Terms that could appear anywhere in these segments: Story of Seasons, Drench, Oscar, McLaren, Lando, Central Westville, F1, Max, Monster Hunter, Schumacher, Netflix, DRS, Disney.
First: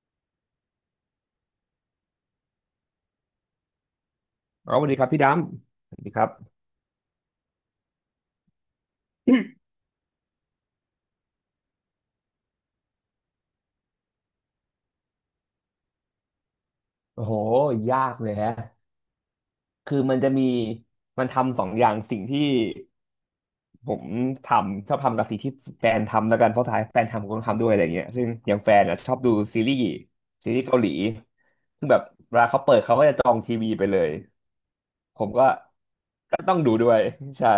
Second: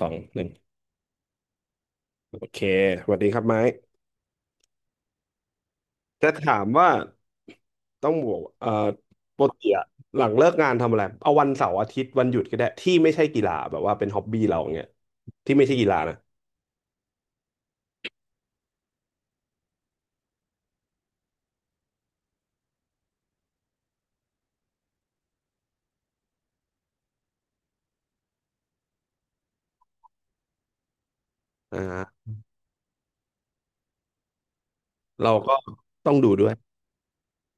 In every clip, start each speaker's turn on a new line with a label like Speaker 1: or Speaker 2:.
Speaker 1: สองหนึ่งโอเคสวัสดีครับไม้
Speaker 2: เอาสวัสดีครับพี่ดำสวัสดีครั
Speaker 1: จะ
Speaker 2: บ
Speaker 1: ถามว่าต้องบอกปกติอะหลังเลิกงานทำอะไรเอาวันเสาร์อาทิตย์วันหยุดก็ได้ที่ไม่ใช่กีฬาแบบว่าเป็นฮ็อบบี้เราเงี้ยที่ไม่ใช่กีฬานะ
Speaker 2: โอ้โห ยากเลยฮะคือมันจะมี มันทำสองอย่างสิ่งที่ผมทำชอบทำกับสิ่งที่แฟนทำแล้วกัน เพราะท้ายแฟนทำผมก็ทำด้วยอะไรเงี้ยซึ่งอย่างแฟนอ่ะชอบดูซีรีส์ ซีรีส์เกาหลี ซึ่งแบบ
Speaker 1: อ่า
Speaker 2: เวลาเขาเปิดเขาก็จะจองทีวีไปเลย ผม
Speaker 1: เรา
Speaker 2: ก็
Speaker 1: ก็ต้องดูด้ว
Speaker 2: ต้
Speaker 1: ย
Speaker 2: องดูด้วยใช่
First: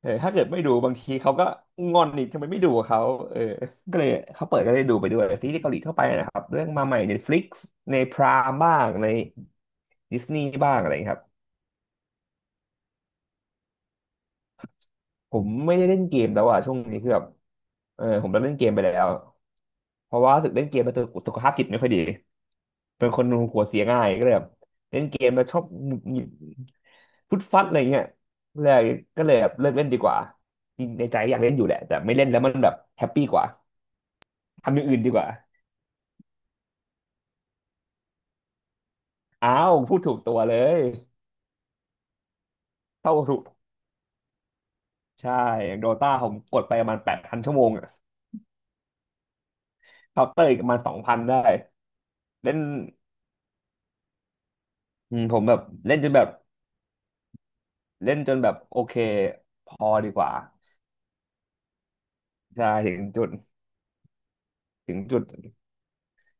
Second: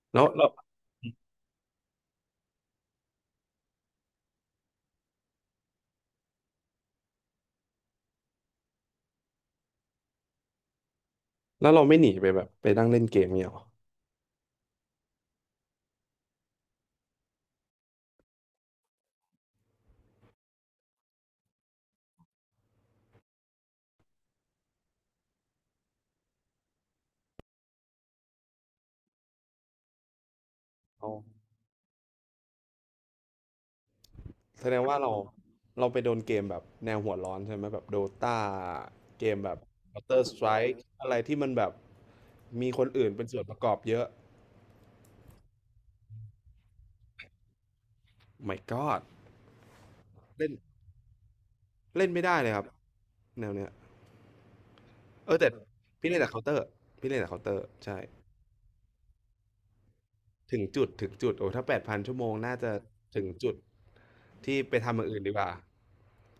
Speaker 2: เออ
Speaker 1: แล้ว
Speaker 2: ถ้าเกิ
Speaker 1: แล้
Speaker 2: ด
Speaker 1: ว
Speaker 2: ไม่ดูบางทีเขาก็งอนอีกทำไมไม่ดูกับเขาเออก็เลยเขาเปิดก็ได้ดูไปด้วยซีรีส์เกาหลีทั่วไปนะครับเรื่องมาใหม่ใน Netflix ในพรามบ้างในดิสนีย์บ้างอะไรอย่างเงี้ยครับ
Speaker 1: แล้วเราไม่หนีไปแบบไปนั่งเล่นเกมเนี้ยหรอ
Speaker 2: ผมไม่ได้เล่นเกมแล้วอ่ะช่วงนี้คือแบบเออผมเลิกเล่นเกมไปแล้วเพราะว่ารู้สึกเล่นเกมมาสุขภาพจิตไม่ค่อยดี เป็นคนหัวเสียง่ายก็เลยแบบเล่นเกมแล้วชอบหงุดหงิดฟุดฟัดอะไรเงี้ยเลยก็เลยแบบเลิกเล่นดีกว่าจริงใน
Speaker 1: อ๋อ
Speaker 2: ใจอยากเล่นอยู่แหละแต่ไม่เล่นแล้วมันแบบแฮปปี้กว่า
Speaker 1: แสด
Speaker 2: ทำอ
Speaker 1: ง
Speaker 2: ย่าง
Speaker 1: ว่า
Speaker 2: อื่น
Speaker 1: เรา
Speaker 2: ดีกว่า
Speaker 1: เราไปโดนเกมแบบแนวหัวร้อนใช่ไหมแบบโดตาเกมแบ
Speaker 2: อ้า
Speaker 1: บ
Speaker 2: วพูดถูก
Speaker 1: Counter
Speaker 2: ตัวเล
Speaker 1: Strike
Speaker 2: ย
Speaker 1: อะไรที่มันแบบมีคนอื่น
Speaker 2: เข้า
Speaker 1: เป็น
Speaker 2: ถู
Speaker 1: ส่ว
Speaker 2: ก
Speaker 1: นประกอบเยอะ
Speaker 2: ใช่อย่างโดตาผมกดไปประมาณ8,000ชั่วโมงอะ
Speaker 1: My God
Speaker 2: เคาน์เตอ
Speaker 1: เล่
Speaker 2: ร์
Speaker 1: น
Speaker 2: อีกประมาณสองพันได้
Speaker 1: เล่นไม่ได้เลย
Speaker 2: เล่
Speaker 1: ค
Speaker 2: น
Speaker 1: รับแนวเนี้ย
Speaker 2: อืม
Speaker 1: เอ
Speaker 2: ผ
Speaker 1: อ
Speaker 2: ม
Speaker 1: แต่
Speaker 2: แบบเล่นจ
Speaker 1: พี่
Speaker 2: น
Speaker 1: เล่น
Speaker 2: แบ
Speaker 1: แต่
Speaker 2: บ
Speaker 1: เคาน์เตอร์พี่เล่นแต่เคาน์เตอร์ใช่
Speaker 2: เล่นจนแบบโอเคพอดีกว่า
Speaker 1: ถึงจุดโอ้ถ้าแปดพันชั่วโมงน่า
Speaker 2: ใช่
Speaker 1: จะ
Speaker 2: ถึง
Speaker 1: ถึ
Speaker 2: จุ
Speaker 1: ง
Speaker 2: ด
Speaker 1: จุดที่ไป
Speaker 2: ถึ
Speaker 1: ทำอ
Speaker 2: ง
Speaker 1: ย่าง
Speaker 2: จุ
Speaker 1: อื่น
Speaker 2: ด
Speaker 1: ดีกว่า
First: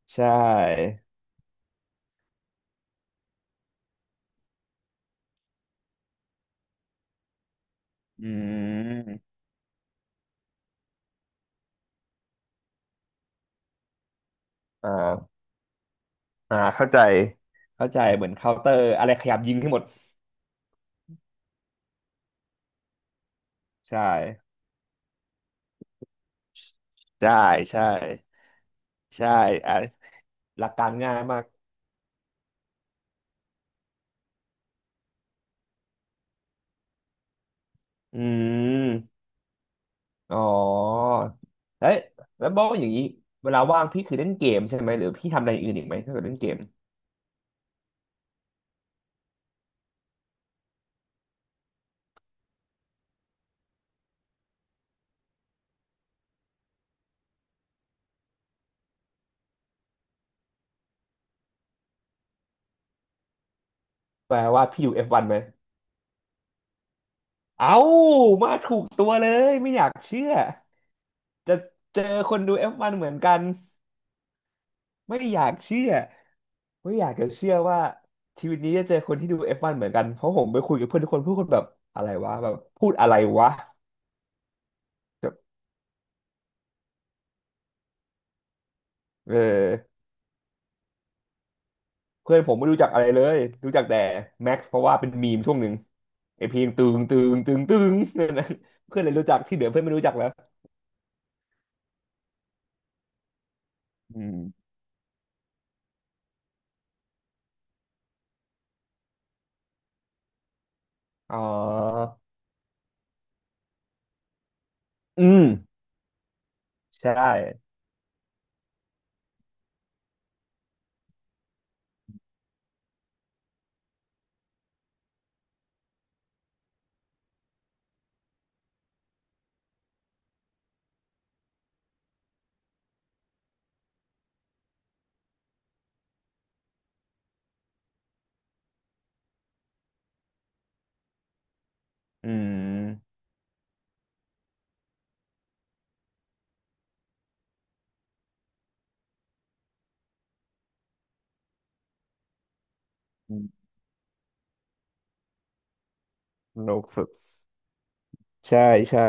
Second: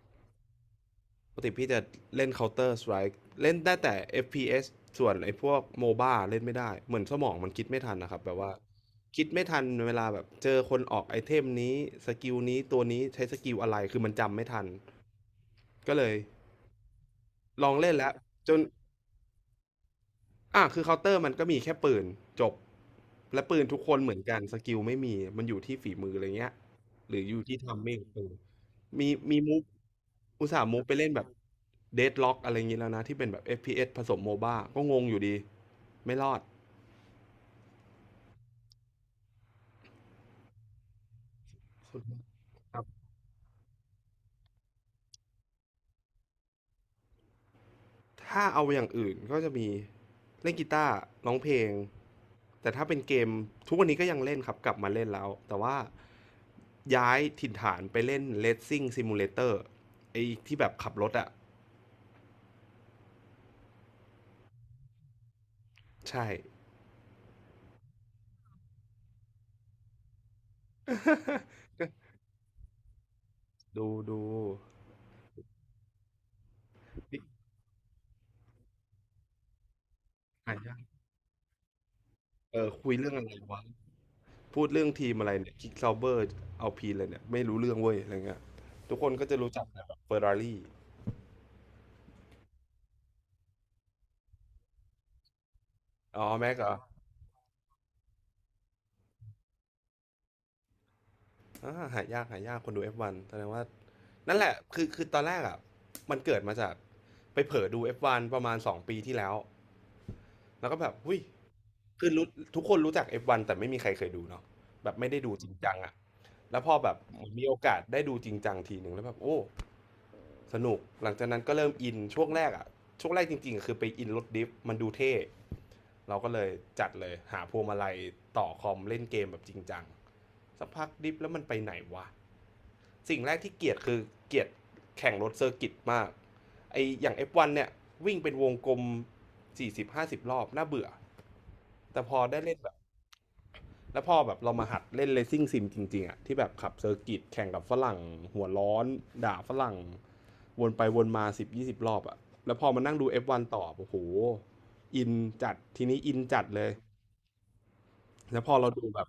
Speaker 2: ใช่
Speaker 1: ปกติพี่จะเล่นเคาน์เตอร์สไ k e เล่นได้แต่ FPS สส่วนไอ้พวกโมบ้าเล่นไม่ได้เหมือนสมองมันคิดไม่ทันนะครับ
Speaker 2: อื
Speaker 1: แบบว่าคิด
Speaker 2: ม
Speaker 1: ไม่ทันเวลาแบบเจอคนออกไอเทมนี้สกิลนี้ตัวนี้ใช้สกิลอะไรคือมันจำไม่ทัน
Speaker 2: อ่า
Speaker 1: ก็เลย
Speaker 2: อ่าเข้าใจ
Speaker 1: ลอง
Speaker 2: เข้า
Speaker 1: เล่น
Speaker 2: ใจ
Speaker 1: แล้ว
Speaker 2: เหมือน
Speaker 1: จ
Speaker 2: เคา
Speaker 1: น
Speaker 2: น์เตอร์อะไรขยับยิงให้หมด
Speaker 1: อ่าคือเคาน์เตอร์มันก็มีแค่ปืนจบและปืนทุกคน
Speaker 2: ใช่
Speaker 1: เหมือนกันสกิลไม่มีมันอยู่ที่ฝีมืออะไรเงี้ยหรือ
Speaker 2: ใช่
Speaker 1: อยู่ที่
Speaker 2: ใช่
Speaker 1: ทำไม่ตรงมี
Speaker 2: ใช่
Speaker 1: มีมุก
Speaker 2: อ่ะ
Speaker 1: อุตส่า
Speaker 2: หลั
Speaker 1: ห์
Speaker 2: ก
Speaker 1: มุ
Speaker 2: กา
Speaker 1: ก
Speaker 2: ร
Speaker 1: ไปเล่น
Speaker 2: ง่าย
Speaker 1: แบบ
Speaker 2: มาก
Speaker 1: เดดล็อกอะไรเงี้ยแล้วนะที่เป็นแบบ FPS ผสมโมบ้าก็งงอยู่ดีไม่รอด
Speaker 2: อืมอ๋อเอ้ยแล้วบอกอย่างนี้เวลาว่างพี่คือเล่นเกมใช่ไหมหรือพี่ทำอะไรอื่นอีกไหมถ้าเกิดเล่นเกม
Speaker 1: ถ้าเอาอย่างอื่นก็จะมีเล่นกีตาร์ร้องเพลงแต่ถ้าเป็นเกมทุกวันนี้ก็ยังเล่นครับกลับมาเล่นแล้วแต่ว่าย้ายถิ่นฐานไปเล่น Racing Simulator ไอ้ที่แบบขับรถอะ
Speaker 2: แปลว่าพี่อยู่ F1 ไหม
Speaker 1: ใช่
Speaker 2: เอ้ามาถูกตัวเลยไม่อยากเชื่อจะ
Speaker 1: ก็
Speaker 2: เจอคนดู F1 เหมือนกัน
Speaker 1: ดู
Speaker 2: ไม่อยากเชื่อไม่อยาก
Speaker 1: นี่
Speaker 2: จะเชื่อว่าชีวิตนี้จะเจอคนที่ดู F1 เหมือนกันเพราะผม
Speaker 1: อ่า
Speaker 2: ไป
Speaker 1: น
Speaker 2: คุ
Speaker 1: ยั
Speaker 2: ยกับ
Speaker 1: ง
Speaker 2: เพื่อนทุกคนพูดคนแบบอะไรวะแบบ
Speaker 1: เออ
Speaker 2: พู
Speaker 1: คุ
Speaker 2: ด
Speaker 1: ย
Speaker 2: อะ
Speaker 1: เรื่อง
Speaker 2: ไร
Speaker 1: อะไร
Speaker 2: วะ
Speaker 1: วะพูดเรื่องทีมอะไร
Speaker 2: แบบ
Speaker 1: เนี่ยคิกซาวเบอร์เอาพีเลยเนี่ยไม่รู้เรื่องเว้ยอะไรเงี้ยทุกคนก็
Speaker 2: เอ
Speaker 1: จะรู้จักแต่แบ
Speaker 2: อ
Speaker 1: บเฟอร์รารี่
Speaker 2: เพื่อนผมไม่รู้จักอะไรเลยรู้จักแต่แม็กซ์เพราะว่าเป็นมีมช่วงหนึ่ง
Speaker 1: อ๋อ
Speaker 2: ไอ
Speaker 1: แม็
Speaker 2: เพ
Speaker 1: ก
Speaker 2: ล
Speaker 1: เหร
Speaker 2: ง
Speaker 1: อ
Speaker 2: ตึงตึงตึงตึง นั่นนะเพื่อนเลยรู้จักที่เหลือเพื่อนไม่รู้จักแล้ว
Speaker 1: อ่าหายากหายากคนดู F1 แสดงว่า
Speaker 2: อื
Speaker 1: นั่นแหละ
Speaker 2: ม
Speaker 1: คือตอนแรกอ่ะมันเกิดมาจากไปเผลอดู F1 ประมาณ2ปีที่แล้วแล้วก็แบบหุ้ย
Speaker 2: อ๋อ
Speaker 1: คือรู้ทุกคนรู้จัก F1 แต่ไม่มีใครเคยดูเนาะแบบไม่ได้
Speaker 2: อื
Speaker 1: ดู
Speaker 2: ม
Speaker 1: จริงจังอะแล้วพอแบบ
Speaker 2: ใช่
Speaker 1: เหมือนมีโอกาสได้ดูจริงจังทีหนึ่งแล้วแบบโอ้สนุกหลังจากนั้นก็เริ่มอินช่วงแรกอะช่วงแรกจริงๆอะคือไปอินรถดิฟมันดูเท่เราก็เลยจัดเลยหาพวงมาลัยต่อคอมเล่นเกมแบบจริงจังสักพักดิฟแล้วมันไปไหนวะสิ่งแรกที่เกลียดคือเกลียดแข่งรถเซอร์กิตมาก ไออย่าง F1 เนี่ยวิ่งเป็นวงกลม40-50รอบน่าเบื่อแต่พอ
Speaker 2: อื
Speaker 1: ได้เล่นแบบ
Speaker 2: ม
Speaker 1: แล้วพอแบบเรามาหัดเล่นเล c ซิ่งซิมจริงๆอะที่แบบขับเซอร์กิตแข่งกับฝรั่งหัวร้อนด่าฝรั่งวนไปวนมา10-20รอบอะแล้วพอมานั่งดู F1 ต่อโอ้โหอินจัดทีนี้อินจัดเล
Speaker 2: โล
Speaker 1: ย
Speaker 2: กสุด
Speaker 1: แล้วพอ
Speaker 2: ใช่
Speaker 1: เราดูแบ
Speaker 2: ใช่
Speaker 1: บ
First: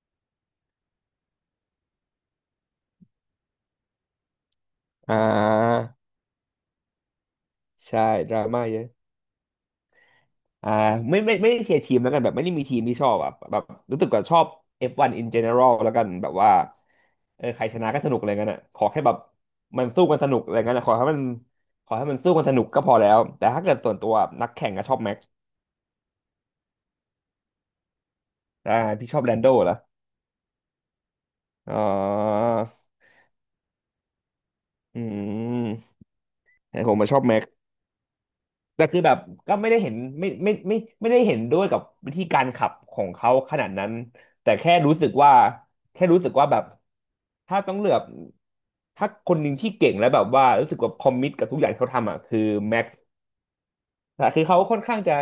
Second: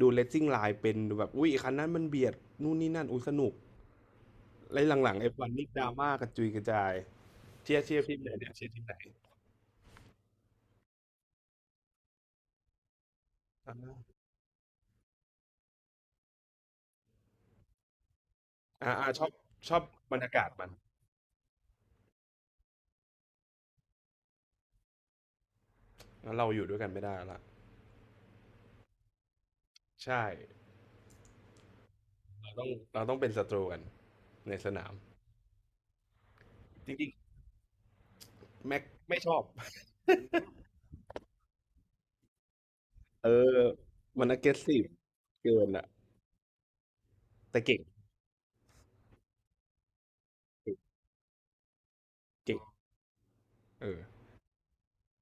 Speaker 1: ดูเล c ซิ่งไลน์เป็นดูแบบอุ้ยคันนั้นมันเบียดนู่นนี่นั่นอุ้ยสนุกแล้วหลั
Speaker 2: อ่
Speaker 1: งๆ F1 นนี่ด
Speaker 2: า
Speaker 1: ราม่ากระจุยกระจายเชียร์เชีย
Speaker 2: ใช่
Speaker 1: ร์ทีมไหน
Speaker 2: ดรา
Speaker 1: เนี่ย
Speaker 2: ม่า
Speaker 1: เชียร์
Speaker 2: เย
Speaker 1: ทีม
Speaker 2: อะ
Speaker 1: ไหน
Speaker 2: อ่าไม่ไม่ไม่ได้เชียร์ทีมแล้วกันแบบไม่ได้มีทีมที่ชอบอ่ะแบบ
Speaker 1: อ่
Speaker 2: รู้สึก
Speaker 1: า
Speaker 2: ว่าชอบ F1 in general แล้วกันแบบว่าเออใครชนะก็สนุกอะไรเงี้ยน่ะขอแค่แบบ
Speaker 1: ชอบชอบ
Speaker 2: มันสู้
Speaker 1: บร
Speaker 2: กัน
Speaker 1: ร
Speaker 2: ส
Speaker 1: ยา
Speaker 2: นุก
Speaker 1: กาศ
Speaker 2: อะไร
Speaker 1: มัน
Speaker 2: เงี้ยน่ะขอให้มันขอให้มันสู้กันสนุกก็พอแล้วแต่ถ้าเกิดส่วนตัวนักแข่งก็ชอบแม็กซ์
Speaker 1: แล้วเราอยู่ด้วยกันไม่ได้ละ
Speaker 2: อ่าพี่ชอบแลนโดเหรอ
Speaker 1: ใช่
Speaker 2: อ๋อ
Speaker 1: เราต้องเราต้องเป็นศัตรูกันในสนาม
Speaker 2: อืมแต่
Speaker 1: จ
Speaker 2: ผม
Speaker 1: ริ
Speaker 2: มา
Speaker 1: ง
Speaker 2: ชอบแม็ก
Speaker 1: ๆแม็ก
Speaker 2: แต่คือแบบ
Speaker 1: ไม่ชอบ
Speaker 2: ก็ไม่ได้เห็นไม่ได้เห็นด้วยกับวิธีการขับของ
Speaker 1: เออ
Speaker 2: เขาขนาดนั้น
Speaker 1: มัน
Speaker 2: แต่แค่
Speaker 1: aggressive
Speaker 2: รู้สึกว่า
Speaker 1: เกินอะ
Speaker 2: แค่รู้สึกว่าแบบ
Speaker 1: แต่
Speaker 2: ถ้าต้อ
Speaker 1: เก่
Speaker 2: ง
Speaker 1: ง
Speaker 2: เลือกถ้าคนหนึ่งที่เก่งแล้วแบบว่ารู้
Speaker 1: เก่
Speaker 2: สึ
Speaker 1: ง
Speaker 2: กว่าคอมมิตกับทุกอย่างที่เขาทำอ่ะคือ
Speaker 1: เก่ง
Speaker 2: แม็ก
Speaker 1: เออ
Speaker 2: แต่คือเขาค่อนข้างจะ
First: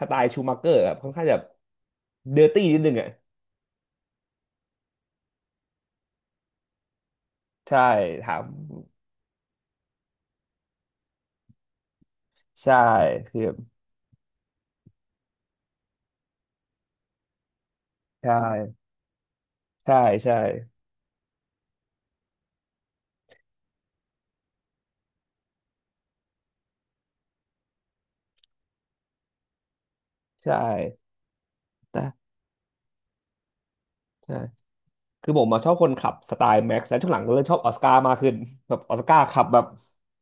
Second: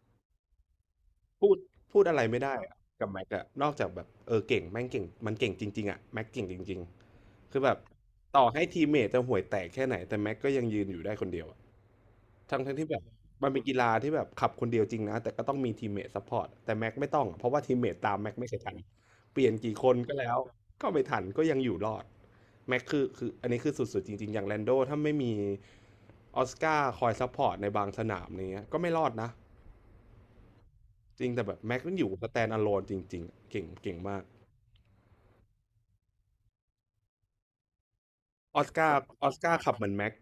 Speaker 2: สไตล์ชูมัเกอร์อะค่อนข้างจะ
Speaker 1: พูดพูดอะไร
Speaker 2: เด
Speaker 1: ไม่
Speaker 2: อร์
Speaker 1: ได้
Speaker 2: ตี้
Speaker 1: อะ
Speaker 2: นิดนึง
Speaker 1: กั
Speaker 2: อ่ะ
Speaker 1: บแม็กอะนอกจากแบบเออเก่งแม่งเก่งมันเก่งจริงๆอะแม็กเก่งจริงๆคือแบบ
Speaker 2: ใช่ถา
Speaker 1: ต่อ
Speaker 2: ม
Speaker 1: ให้ทีมเมทจะห่วยแตกแค่ไหนแต่แม็กก็ยังยืนอยู่ได้คนเดียวอะ ทั้งทั้
Speaker 2: ใช่
Speaker 1: งที่แบบ
Speaker 2: คือ
Speaker 1: มันเป็นกีฬาที่แบบขับคนเดียวจริงนะแต่ก็ต้องมีทีมเมทซัพพอร์ตแต่แม็กไม่ต้องอะเพราะว่าทีมเมทตามแม็
Speaker 2: ใช่
Speaker 1: กไม่เคยทันเปลี่ยนกี่ค
Speaker 2: ใช่
Speaker 1: นก็แล้
Speaker 2: ใช่
Speaker 1: วก็ไม่ทันก็ยังอยู่รอดแม็กคืออันนี้คือสุดๆจริงๆอย่างแลนโดถ้าไม่มีออสการ์คอยซัพพอร์ตในบางสนามเนี้ยก็ไม่รอดนะ
Speaker 2: ใช่
Speaker 1: จริงแต่แบบแม็กมันอ
Speaker 2: แต่
Speaker 1: ยู่สแตนด์อะโลนจริงๆเก่งเก่งมาก
Speaker 2: ใช่ คือผมมาชอบคนขับสไตล์แม็กซ์และช่วงหลังก็เริ่มชอบออสการ์มากขึ้น
Speaker 1: ออส
Speaker 2: แบบ
Speaker 1: กา
Speaker 2: ออ
Speaker 1: ร์
Speaker 2: สการ์
Speaker 1: ออส
Speaker 2: ขับ
Speaker 1: กา
Speaker 2: แบ
Speaker 1: ร์
Speaker 2: บ
Speaker 1: ขับเหมือนแม็ก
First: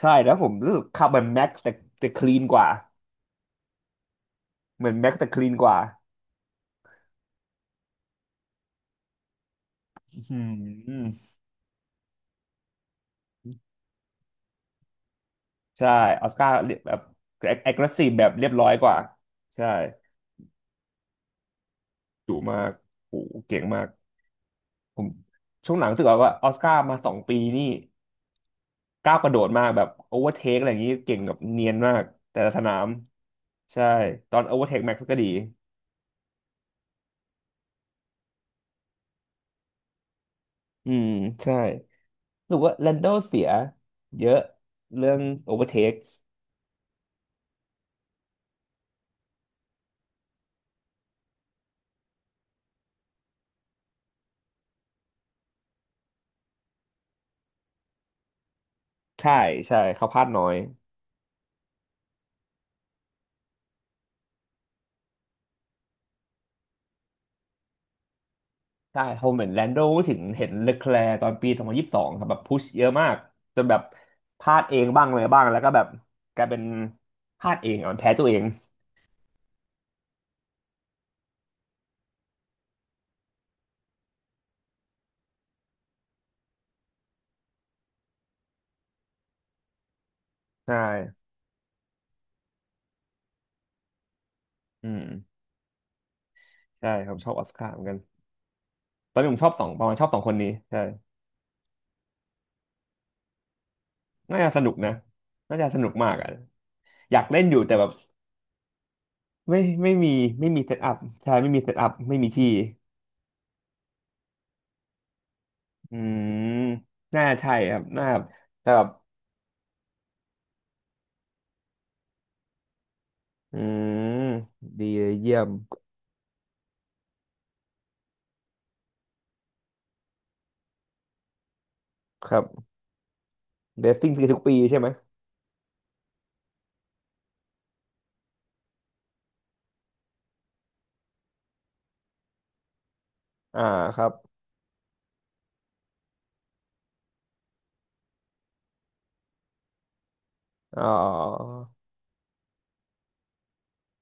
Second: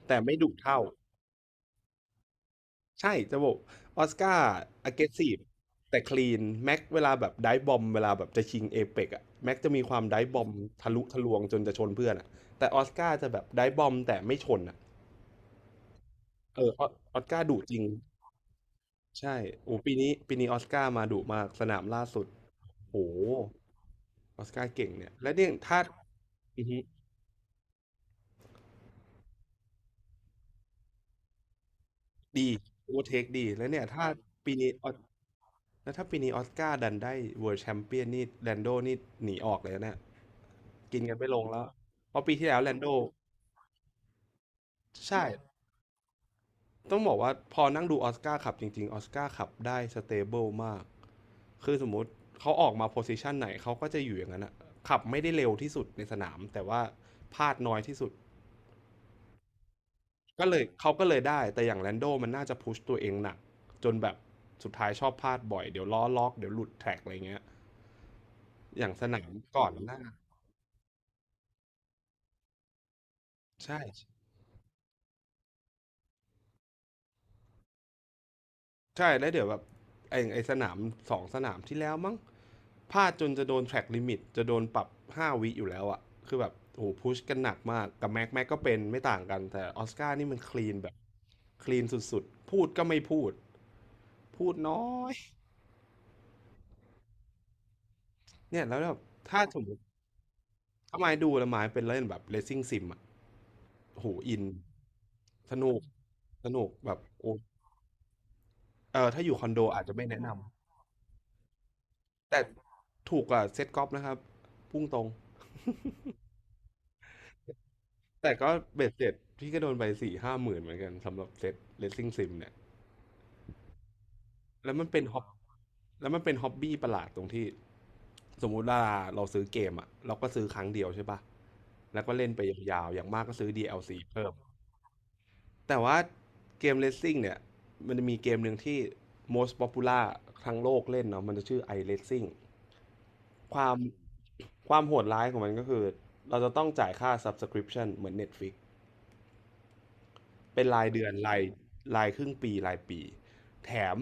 Speaker 2: ใช่
Speaker 1: แต่
Speaker 2: แล้
Speaker 1: ไม่
Speaker 2: วผ
Speaker 1: ดุ
Speaker 2: มรู้
Speaker 1: เท่า
Speaker 2: สึกขับแบบแม็กซ์แต่แต่คลีนกว่า
Speaker 1: ใช่จะบอกออสการ์
Speaker 2: เหมือนแม็กซ์แต่ค
Speaker 1: aggressive
Speaker 2: ลีนกว่า
Speaker 1: แต่ clean แม็กเวลาแบบไดฟ์บอมเวลาแบบจะชิงเอ e ปกอะแม็กจะมีความไดฟ์บ
Speaker 2: อื
Speaker 1: อมทะลุทะ
Speaker 2: ม
Speaker 1: ลวงจนจะชนเพื่อนอะแต่ออสการ์จะแบบไดฟ์บอมแต่ไม่ชนอะ
Speaker 2: ใช่ออสการ์
Speaker 1: เออออ
Speaker 2: แบบ
Speaker 1: ออสการ์ดุ
Speaker 2: แอ
Speaker 1: จ
Speaker 2: ค
Speaker 1: ริง
Speaker 2: ทีฟแบบเรียบร้อยกว่า
Speaker 1: ใช่
Speaker 2: ใช่
Speaker 1: โอ้ปีนี้ออสการ์มาดุมากสนามล่าสุด
Speaker 2: ดุมาก
Speaker 1: โห
Speaker 2: โอ้โหเก่งมาก
Speaker 1: ออสการ์เก่ง
Speaker 2: ผม
Speaker 1: เนี่ยและเนี่ย
Speaker 2: ช่วง
Speaker 1: ถ้า
Speaker 2: หลังรู้สึกว่าออส
Speaker 1: อือ
Speaker 2: กา
Speaker 1: ฮึ
Speaker 2: ร์มาสองปีนี่ก้าวกระโดดมากแบบโอเวอร์เทคอะไรอย่างนี้เก่งแบบเนียนมากแต่
Speaker 1: ดี
Speaker 2: ละสนาม
Speaker 1: Overtake ดีแล้วเนี่
Speaker 2: ใช่
Speaker 1: ยถ้า
Speaker 2: ตอน
Speaker 1: ปี
Speaker 2: โอเวอร์
Speaker 1: นี้
Speaker 2: เทค
Speaker 1: ออ
Speaker 2: แม็
Speaker 1: ส
Speaker 2: กซ์ก็ดี
Speaker 1: แล้วถ้าปีนี้ออสการ์ดันได้ World Champion นี่แลนโดนี่หนีออกเลยนะเนี่ย
Speaker 2: อื
Speaker 1: กิน
Speaker 2: ม
Speaker 1: กันไม่ลง
Speaker 2: ใช่
Speaker 1: แล้วเพราะปีที่
Speaker 2: รู้
Speaker 1: แล้
Speaker 2: สึ
Speaker 1: ว
Speaker 2: ก
Speaker 1: แล
Speaker 2: ว่า
Speaker 1: นโด
Speaker 2: แลนโดเสียเยอะเรื่อง
Speaker 1: ใช่
Speaker 2: โอเวอร์เทค
Speaker 1: ต้องบอกว่าพอนั่งดูออสการ์ขับจริงๆออสการ์ขับได้สเตเบิลมากคือสมมุติเขาออกมาโพสิชันไหนเขาก็จะอยู่อย่างนั้นอะขับไม่ได้เร็วที่สุดในสนามแต่ว่าพลาดน้อยที่สุด
Speaker 2: ใช่ใช่เขาพลาดน้
Speaker 1: ก็
Speaker 2: อ
Speaker 1: เล
Speaker 2: ย
Speaker 1: ยเขาก็เลยได้แต่อย่างแลนโดมันน่าจะพุชตัวเองหนักจนแบบสุดท้ายชอบพลาดบ่อยเดี๋ยวล้อล็อกเดี๋ยวหลุดแท็กอะไรเงี้ยอย่าง
Speaker 2: ใช่
Speaker 1: สนา
Speaker 2: เขา
Speaker 1: ม
Speaker 2: เหมือนแล
Speaker 1: ก่อ
Speaker 2: น
Speaker 1: น
Speaker 2: โด
Speaker 1: หน้า
Speaker 2: ถึงเห็นเล c l คลร์ตอนปีสองพันยี่สิบส2 2ครับแบบพุชเยอะมากจนแบ
Speaker 1: ใช่
Speaker 2: บพลาดเองบ้างเลยบ้างแล้วก็แบบกลายเป็นพลาดเองอ่อนแพ้ตัวเอง
Speaker 1: ใช่แล้วเดี๋ยวแบบไอ้สนามสองสนามที่แล้วมั้งพลาดจนจะโดนแทร็กลิมิตจะโดนปรับ5 วิอยู่แล้วอะคือแบบโอ้โหพุชกันหนักมากกับแม็กแม็กก็เป็นไม่ต่างกันแต่ออสการ์นี่มันคลี
Speaker 2: ใช
Speaker 1: นแบบ
Speaker 2: ่
Speaker 1: คลีนสุดๆพูดก็ไม่พูดพูดน้อ
Speaker 2: อืม
Speaker 1: ย
Speaker 2: ใช่ผมชอบออสการ์เหมือนกัน
Speaker 1: เนี่ยแล้วแบบ
Speaker 2: ตอนนี้ผ
Speaker 1: ถ้า
Speaker 2: มชอบ
Speaker 1: สม
Speaker 2: สอ
Speaker 1: ม
Speaker 2: งป
Speaker 1: ติ
Speaker 2: ระมาณชอบสองคนนี้ใช่
Speaker 1: ถ้าไม้ดูแล้วไม้เป็นเล่นแบบเ a ซ i ่งซิมอ่ะโหอิ
Speaker 2: น่า
Speaker 1: น
Speaker 2: จะสนุกนะ
Speaker 1: ส
Speaker 2: น่าจะ
Speaker 1: นุ
Speaker 2: ส
Speaker 1: ก
Speaker 2: นุกมากอ่ะ
Speaker 1: สนุกแบบ
Speaker 2: อยาก
Speaker 1: โอ้
Speaker 2: เล่นอยู่แต่แบบ
Speaker 1: เออถ้าอยู่คอน
Speaker 2: ไม่
Speaker 1: โดอาจ
Speaker 2: ไม่
Speaker 1: จะไม่
Speaker 2: มี
Speaker 1: แนะน
Speaker 2: ไม่มีเซตอัพใช่ไม่มีเซตอัพไม่
Speaker 1: ำ
Speaker 2: มี
Speaker 1: แต่
Speaker 2: ที่
Speaker 1: ถูกกว่าเซ็ตกอล์ฟนะครับพุ่งตรง
Speaker 2: อืมน่าใช่ครับน่า
Speaker 1: แต่ก็
Speaker 2: แต่แบ
Speaker 1: เบ็
Speaker 2: บ
Speaker 1: ดเสร็จพี่ก็โดนไปสี่ห้าหมื่นเหมือนกันสำหรับเซ็ตเลสซิ่งซิมเนี่ย
Speaker 2: อืม
Speaker 1: แล้วมั
Speaker 2: ดี
Speaker 1: นเป็น
Speaker 2: เลย
Speaker 1: ฮอบ
Speaker 2: เยี่ยม
Speaker 1: แล้วมันเป็นฮ็อบบี้ประหลาดตรงที่สมมุติว่าเราซื้อเกมอะเราก็ซื้อครั้งเดียวใช่ปะแล้วก็เล่น
Speaker 2: ครั
Speaker 1: ไป
Speaker 2: บ
Speaker 1: ยาวๆอย่างมากก็ซื้อ
Speaker 2: เด
Speaker 1: DLC
Speaker 2: ซซิ่ง
Speaker 1: เพิ่ม
Speaker 2: ทุกปีใช่ไหม
Speaker 1: แต่ว่าเกมเลสซิ่งเนี่ยมันจะมีเกมหนึ่งที่ most popular ทั้งโลกเล่นเนาะมันจะชื่อ iRacing ค
Speaker 2: อ่า
Speaker 1: วาม
Speaker 2: ครับ
Speaker 1: ความโหดร้ายของมันก็คือเราจะต้องจ่ายค่า subscription เหมือน Netflix เป็น
Speaker 2: อ๋
Speaker 1: รา
Speaker 2: อ
Speaker 1: ยเดือนรายครึ่งปีรายปีแถม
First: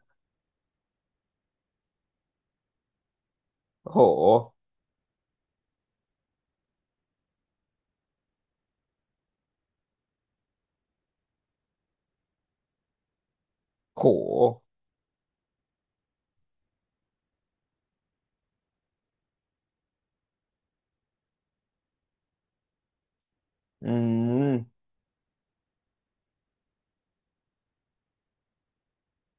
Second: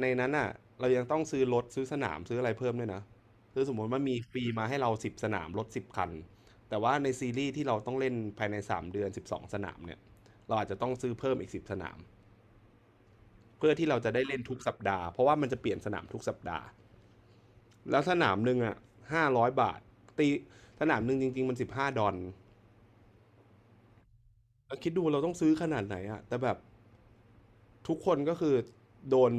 Speaker 1: ในนั้นอ่ะเรายังต้องซื้อรถซื้อสนามซื้ออะไรเพิ่มด้วยนะคือสมมติ
Speaker 2: โห
Speaker 1: ว่ามีฟรีมาให้เราสิบสนามรถ 10 คันแต่ว่าในซีรีส์ที่เราต้องเล่นภายใน3 เดือน12 สนามเนี่ยเราอาจจะต้องซื้อเพิ่มอีกสิบสนาม เพื่อที่เรา
Speaker 2: โ
Speaker 1: จะได้เล่นทุก
Speaker 2: ห
Speaker 1: สัปดาห์เพราะว่ามันจะเปลี่ยนสนามทุกสัปดาห์แล้วสนามหนึ่งอ่ะ500 บาทตีสนามหนึ่งจริงๆมัน15 ดอล
Speaker 2: อืม
Speaker 1: คิดดูเราต้องซื้อขนาดไหนอ่ะแต่แบบ ทุกคนก็คือโดน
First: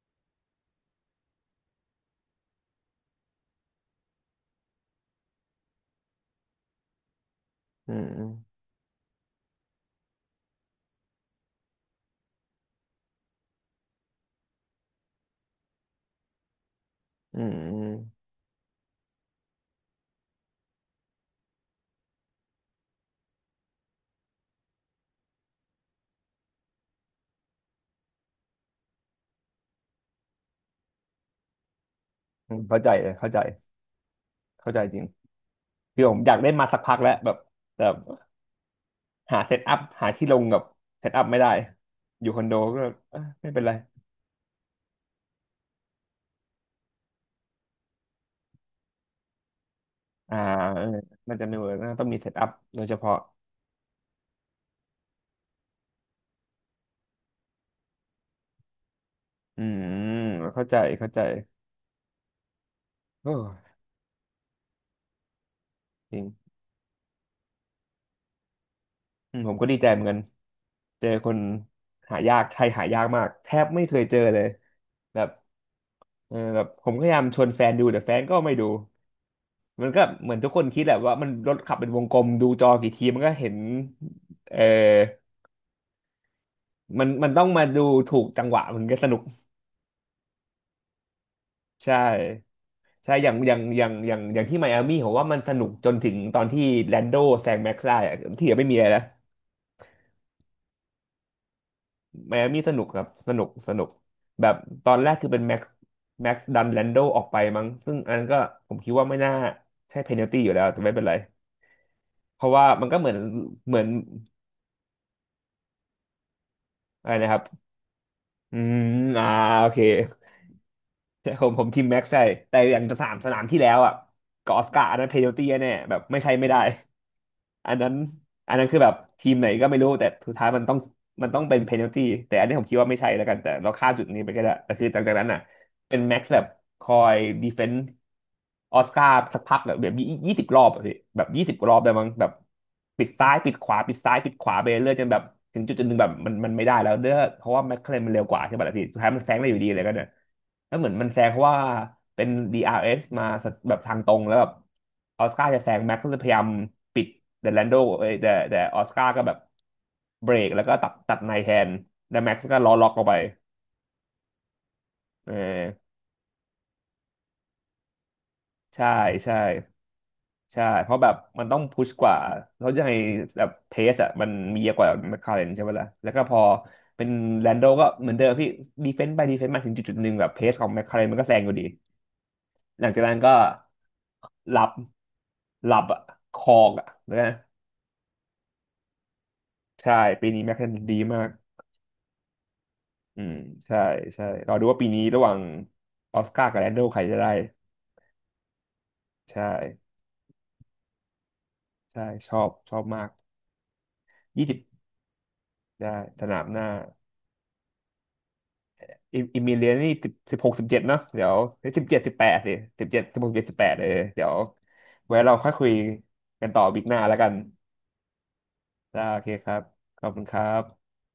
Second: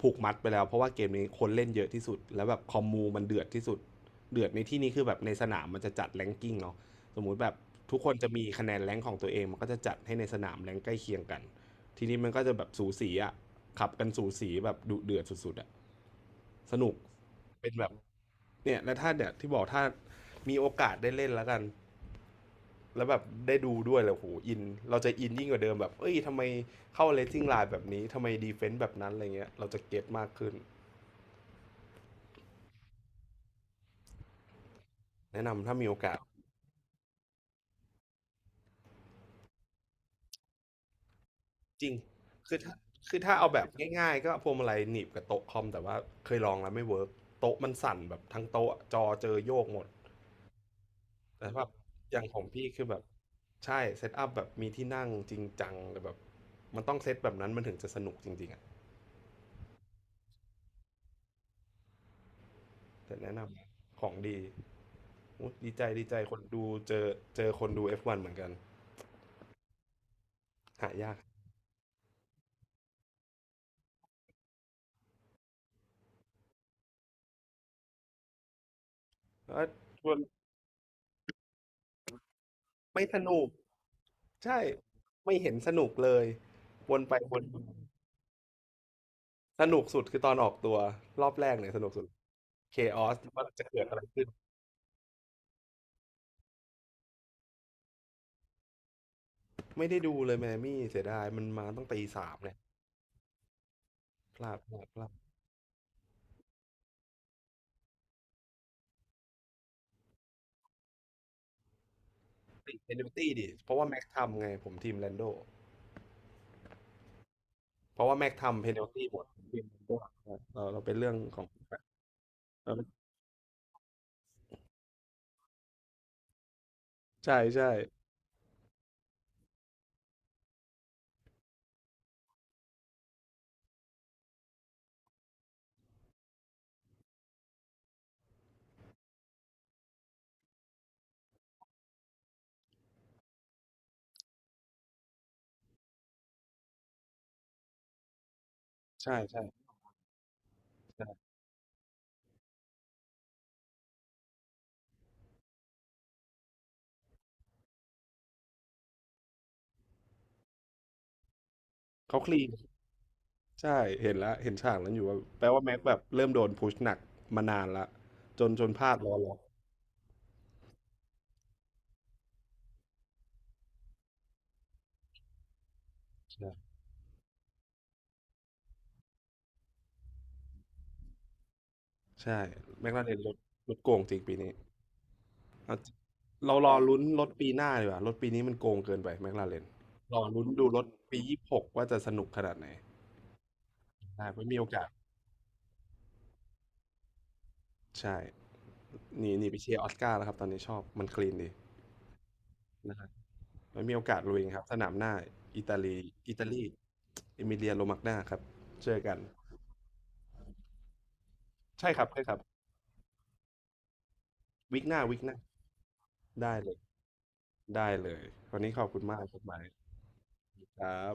Speaker 1: ผูกมัดไปแล้วเพราะว่าเกมนี้คนเล่นเยอะที่สุดแล้วแบบคอมมูมันเดือดที่สุดเดือดในที่นี้คือแบบในสนามมันจะจัดแรงกิ้งเนาะสมมุติแบบ
Speaker 2: อื
Speaker 1: ทุก
Speaker 2: ม
Speaker 1: คน
Speaker 2: อื
Speaker 1: จะ
Speaker 2: ม
Speaker 1: มีคะแนนแรงของตัวเองมันก็จะจัดให้ในสนามแรงใกล้เคียงกันทีนี้มันก็จะแบบสูสีอะขับกันสูสีแบบดุเดือดสุดๆอะสนุก
Speaker 2: อื
Speaker 1: เป็นแบบ
Speaker 2: ม
Speaker 1: เนี่ยและถ้าเนี่ยที่บอกถ้ามีโอกาสได้เล่นแล้วกัน แล้วแบบได้ดูด้วยแล้วโหอินเราจะอินยิ่งกว่าเดิมแบบเอ้ยทำไมเข้าเลสซิ่งไลน์แบบนี้ทำไมดีเฟนต์แบบนั้นอะไรเงี้ยเราจะเก็ตมากขึ้น
Speaker 2: อืมเข้าใจเลยเข้าใจเข้าใจจริง
Speaker 1: แนะนำถ้ามีโอ
Speaker 2: คือผ
Speaker 1: กาส
Speaker 2: มอยากได้มาสักพักแล้วแบบแต่หาเซตอัพหาที่ลงกับเซตอัพไม่ได้
Speaker 1: จริง
Speaker 2: อยู่คอนโด
Speaker 1: คือถ้า
Speaker 2: ก็
Speaker 1: คื
Speaker 2: เอ้
Speaker 1: อ
Speaker 2: ย
Speaker 1: ถ้าเอา
Speaker 2: ไม่
Speaker 1: แบ
Speaker 2: เป็น
Speaker 1: บ
Speaker 2: ไร
Speaker 1: ง่ายๆก็พวงมาลัยหนีบกับโต๊ะคอมแต่ว่าเคยลองแล้วไม่เวิร์กโต๊ะมันสั่นแบบทั้งโต๊ะจอเจอโยกหมด
Speaker 2: อ่าเออมันจะ
Speaker 1: แต่
Speaker 2: ไม่
Speaker 1: แบบ
Speaker 2: เวิร์กนะต้อง
Speaker 1: อ
Speaker 2: มี
Speaker 1: ย่าง
Speaker 2: เซ
Speaker 1: ข
Speaker 2: ต
Speaker 1: อง
Speaker 2: อัพ
Speaker 1: พี่
Speaker 2: โด
Speaker 1: คือ
Speaker 2: ย
Speaker 1: แบ
Speaker 2: เฉ
Speaker 1: บ
Speaker 2: พาะ
Speaker 1: ใช่เซตอัพแบบมีที่นั่งจริงจังแต่แบบมันต้องเซตแบบนั้นมันถึงจะสนุกจริงๆอะ
Speaker 2: อืมเข้าใจเข้าใจ
Speaker 1: แต่
Speaker 2: เอ
Speaker 1: แนะน
Speaker 2: อ
Speaker 1: ำของดีอุ๊ยดีใจดี
Speaker 2: จ
Speaker 1: ใจ
Speaker 2: ริ
Speaker 1: คน
Speaker 2: ง
Speaker 1: ดูเจอคนดู F1 เหมือนกัน
Speaker 2: อืมผมก็ดีใจเหมือนกัน
Speaker 1: หา
Speaker 2: เจอ
Speaker 1: ยาก
Speaker 2: คนหายากไทยหายากมากแทบไม่เคยเจอเลยแบบเออแบบผมพยายามชวนแฟนดูแต่แฟนก็ไม่ดู
Speaker 1: เอ้
Speaker 2: มันก็
Speaker 1: ชวน
Speaker 2: เหมือนทุกคนคิดแหละว่ามันรถขับเป็นวงกลมดูจอกี่
Speaker 1: ไม่
Speaker 2: ที
Speaker 1: ส
Speaker 2: มันก็
Speaker 1: นุก
Speaker 2: เห็นเอ
Speaker 1: ใช่
Speaker 2: อ
Speaker 1: ไม่เห็นสนุกเลยวน
Speaker 2: มัน
Speaker 1: ไป
Speaker 2: มัน
Speaker 1: วน
Speaker 2: ต้อง
Speaker 1: มา
Speaker 2: มาดูถูกจังหวะมันก็สนุก
Speaker 1: สนุกสุดคือตอนออกตัวรอบแรกเนี่ยสนุก
Speaker 2: ใช่
Speaker 1: สุดเคออ
Speaker 2: ใช่
Speaker 1: ส
Speaker 2: อย่าง
Speaker 1: ว่า
Speaker 2: อย่าง
Speaker 1: จะเกิ
Speaker 2: อ
Speaker 1: ด
Speaker 2: ย่าง
Speaker 1: อะไร
Speaker 2: อย่าง
Speaker 1: ขึ้น
Speaker 2: อย่างที่ไมอามี่ผมว่ามันสนุกจนถึงตอนที่แลนโดแซงแม็กซ์ได้อะที่เหลือไม่มีอะไรแล้ว
Speaker 1: ไม่ได้ดูเลยแมมี่เสียดายมันมาตั้งตีสา
Speaker 2: ไม
Speaker 1: ม
Speaker 2: อา
Speaker 1: เนี่ย
Speaker 2: มี่สนุกครับสนุกสนุกแบบตอ
Speaker 1: พ
Speaker 2: น
Speaker 1: ลา
Speaker 2: แร
Speaker 1: ด
Speaker 2: กคือเป็นแม็กแม็กดันแลนโดออกไปมั้งซึ่งอันนั้นก็ผมคิดว่าไม่น่าใช่เพนัลตี้อยู่แล้วแต่ไม่เป็นไรเพราะว่า
Speaker 1: ติด
Speaker 2: มั
Speaker 1: เพ
Speaker 2: นก็
Speaker 1: นั
Speaker 2: เห
Speaker 1: ล
Speaker 2: มือน
Speaker 1: ตี้ดิเพ
Speaker 2: เห
Speaker 1: ราะ
Speaker 2: มือ
Speaker 1: ว่า
Speaker 2: น
Speaker 1: แม็กทำไงผมทีมแลนโด
Speaker 2: อะไรนะครับ
Speaker 1: เพราะว่าแม็ก
Speaker 2: อื
Speaker 1: ทำเพ
Speaker 2: ม
Speaker 1: นัลตี้หม
Speaker 2: อ่า
Speaker 1: ดทีม
Speaker 2: โอ
Speaker 1: แล
Speaker 2: เค
Speaker 1: นโดเราเป็นเรื่อง
Speaker 2: ใช่
Speaker 1: ข
Speaker 2: ผ
Speaker 1: อง
Speaker 2: มผมทีมแม็กใช่แต่อย่าง
Speaker 1: เออ
Speaker 2: สนามที่แล้วอ่ะกับออสการ์อันนั้นเพนัลตี้แน่ๆแบบไม่ใช่ไม่ได้
Speaker 1: ใช่ใช่
Speaker 2: อันนั้นคือแบบทีมไหนก็ไม่รู้แต่สุดท้ายมันต้องเป็นเพนัลตี้แต่อันนี้ผมคิดว่าไม่ใช่แล้วกันแต่เราข้ามจุดนี้ไปก็ได้แต่คือจากนั้นอ่ะ เป็นแม็กซ์แบบคอยดีเฟนส์ออสการ์สักพักอะแบบยี่สิบรอบอะพี่แบบยี่สิบรอบได้มั้งแบบปิดซ้ายปิดขวาปิดซ้ายปิดขวาไปเรื่อยจนแบบถึงจุดหนึ่งแบบมันไม่ได้แล้วเด้อเพราะว่าแม็กเคลนมันเร็วกว่าใช่ป่ะล่ะพี่สุดท้าย
Speaker 1: ใช่
Speaker 2: มันแซง
Speaker 1: ใช่
Speaker 2: ได้อยู่ดีเลยก็เนี่ยแล้วเหมือนมันแซงเพราะว่าเป็น DRS มาแบบทางตรงแล้วแบบออสการ์จะแซงแม็กซ์ก็เลยพยายามปิดแต่แลนโดเอ้ยแต่ออสการ์ก็แบบเบรกแล้วก็ตัดในแทนแล้
Speaker 1: เขา
Speaker 2: ว
Speaker 1: ค
Speaker 2: แม็ก
Speaker 1: ลี
Speaker 2: ซ์
Speaker 1: น
Speaker 2: ก็ล้อล็อกลงไป
Speaker 1: ใช่เห็นแล้วเห็นฉากนั้นอยู่ว่า
Speaker 2: เอ
Speaker 1: แปลว่าแม็ก
Speaker 2: อ
Speaker 1: แบบเริ่มโดนพุชหนักมานานละจนพ
Speaker 2: ใช่
Speaker 1: ลาดล้อล็อ
Speaker 2: ใช่
Speaker 1: ก
Speaker 2: ใช่เพราะแบบมันต้องพุชกว่าเพราะยังไงแบบเทสอะมันมีเยอะกว่าแมคลาเรนใช่ไหมล่ะแล้วก็พอ
Speaker 1: ใช่
Speaker 2: เป็นแลนโดก็เหมือนเดิมพี่ดีเฟนซ์ไปดีเฟนซ์มาถึงจุดหนึ่งแบบเพสของแมคลาเรนมันก็แซงอยู่ดี
Speaker 1: ใช่
Speaker 2: หลั
Speaker 1: แม็
Speaker 2: ง
Speaker 1: ก
Speaker 2: จา
Speaker 1: ลา
Speaker 2: ก
Speaker 1: เร
Speaker 2: นั้น
Speaker 1: น
Speaker 2: ก็
Speaker 1: รถโกงจริงปีนี้
Speaker 2: หลับห
Speaker 1: เอา
Speaker 2: ลับ
Speaker 1: จริง
Speaker 2: อะค
Speaker 1: เรา
Speaker 2: อ
Speaker 1: ร
Speaker 2: ก
Speaker 1: อ
Speaker 2: อะ
Speaker 1: ลุ้น
Speaker 2: นะ
Speaker 1: รถปีหน้าดีกว่ารถปีนี้มันโกงเกินไปแม็กลาเรน
Speaker 2: ใช่
Speaker 1: รอ
Speaker 2: ปีนี้
Speaker 1: ลุ้น
Speaker 2: แมค
Speaker 1: ดู
Speaker 2: ลาเร
Speaker 1: ร
Speaker 2: น
Speaker 1: ถ
Speaker 2: ดี
Speaker 1: ปี
Speaker 2: มาก
Speaker 1: 26ว่าจะสนุกขนาดไหน
Speaker 2: อืมใช่ใช่
Speaker 1: ใช่ไม่
Speaker 2: รอ
Speaker 1: มีโอ
Speaker 2: ดูว่า
Speaker 1: กา
Speaker 2: ปี
Speaker 1: ส
Speaker 2: นี้ระหว่างออสการ์กับแลนโดใครจะได้
Speaker 1: ใช่หนี่
Speaker 2: ใช่
Speaker 1: นี่ไปเชียร์ออสการ์แล้วครับตอนนี้ชอบมันคลีนดี
Speaker 2: ใช่ชอบชอบ
Speaker 1: นะค
Speaker 2: มา
Speaker 1: รับ
Speaker 2: ก
Speaker 1: ไม่มีโอกาสลุย
Speaker 2: ยี่สิ
Speaker 1: ค
Speaker 2: บ
Speaker 1: รับสนามหน้าอิตา
Speaker 2: ได้
Speaker 1: ลี
Speaker 2: ส
Speaker 1: อิ
Speaker 2: นาม
Speaker 1: ตา
Speaker 2: ห
Speaker 1: ลี
Speaker 2: น้า
Speaker 1: เอมิเลียโรมากนาครับเจอกัน
Speaker 2: อิมิเลียนนี่สิบสิบหกสิบเจ็ดเนาะเดี๋ยวสิบ
Speaker 1: ใช่ค
Speaker 2: เจ็ด
Speaker 1: รับ
Speaker 2: สิบ
Speaker 1: ใช่
Speaker 2: แป
Speaker 1: ครั
Speaker 2: ด
Speaker 1: บ
Speaker 2: สิสิบเจ็ดสิบหกสิบเจ็ดสิบแปดเออเดี๋ยว
Speaker 1: วิกหน้าวิ
Speaker 2: ไว้
Speaker 1: กห
Speaker 2: เรา
Speaker 1: น้า
Speaker 2: ค่อยคุยกัน
Speaker 1: ได้
Speaker 2: ต่อ
Speaker 1: เลย
Speaker 2: บิ๊กหน้าแล้วกัน
Speaker 1: ได้เลยวันนี้ขอบคุ
Speaker 2: ได้
Speaker 1: ณ
Speaker 2: โอ
Speaker 1: มาก
Speaker 2: เค
Speaker 1: ครับ
Speaker 2: ค
Speaker 1: ไม
Speaker 2: รับ
Speaker 1: ค
Speaker 2: ขอบคุณครั
Speaker 1: ค
Speaker 2: บ
Speaker 1: รับ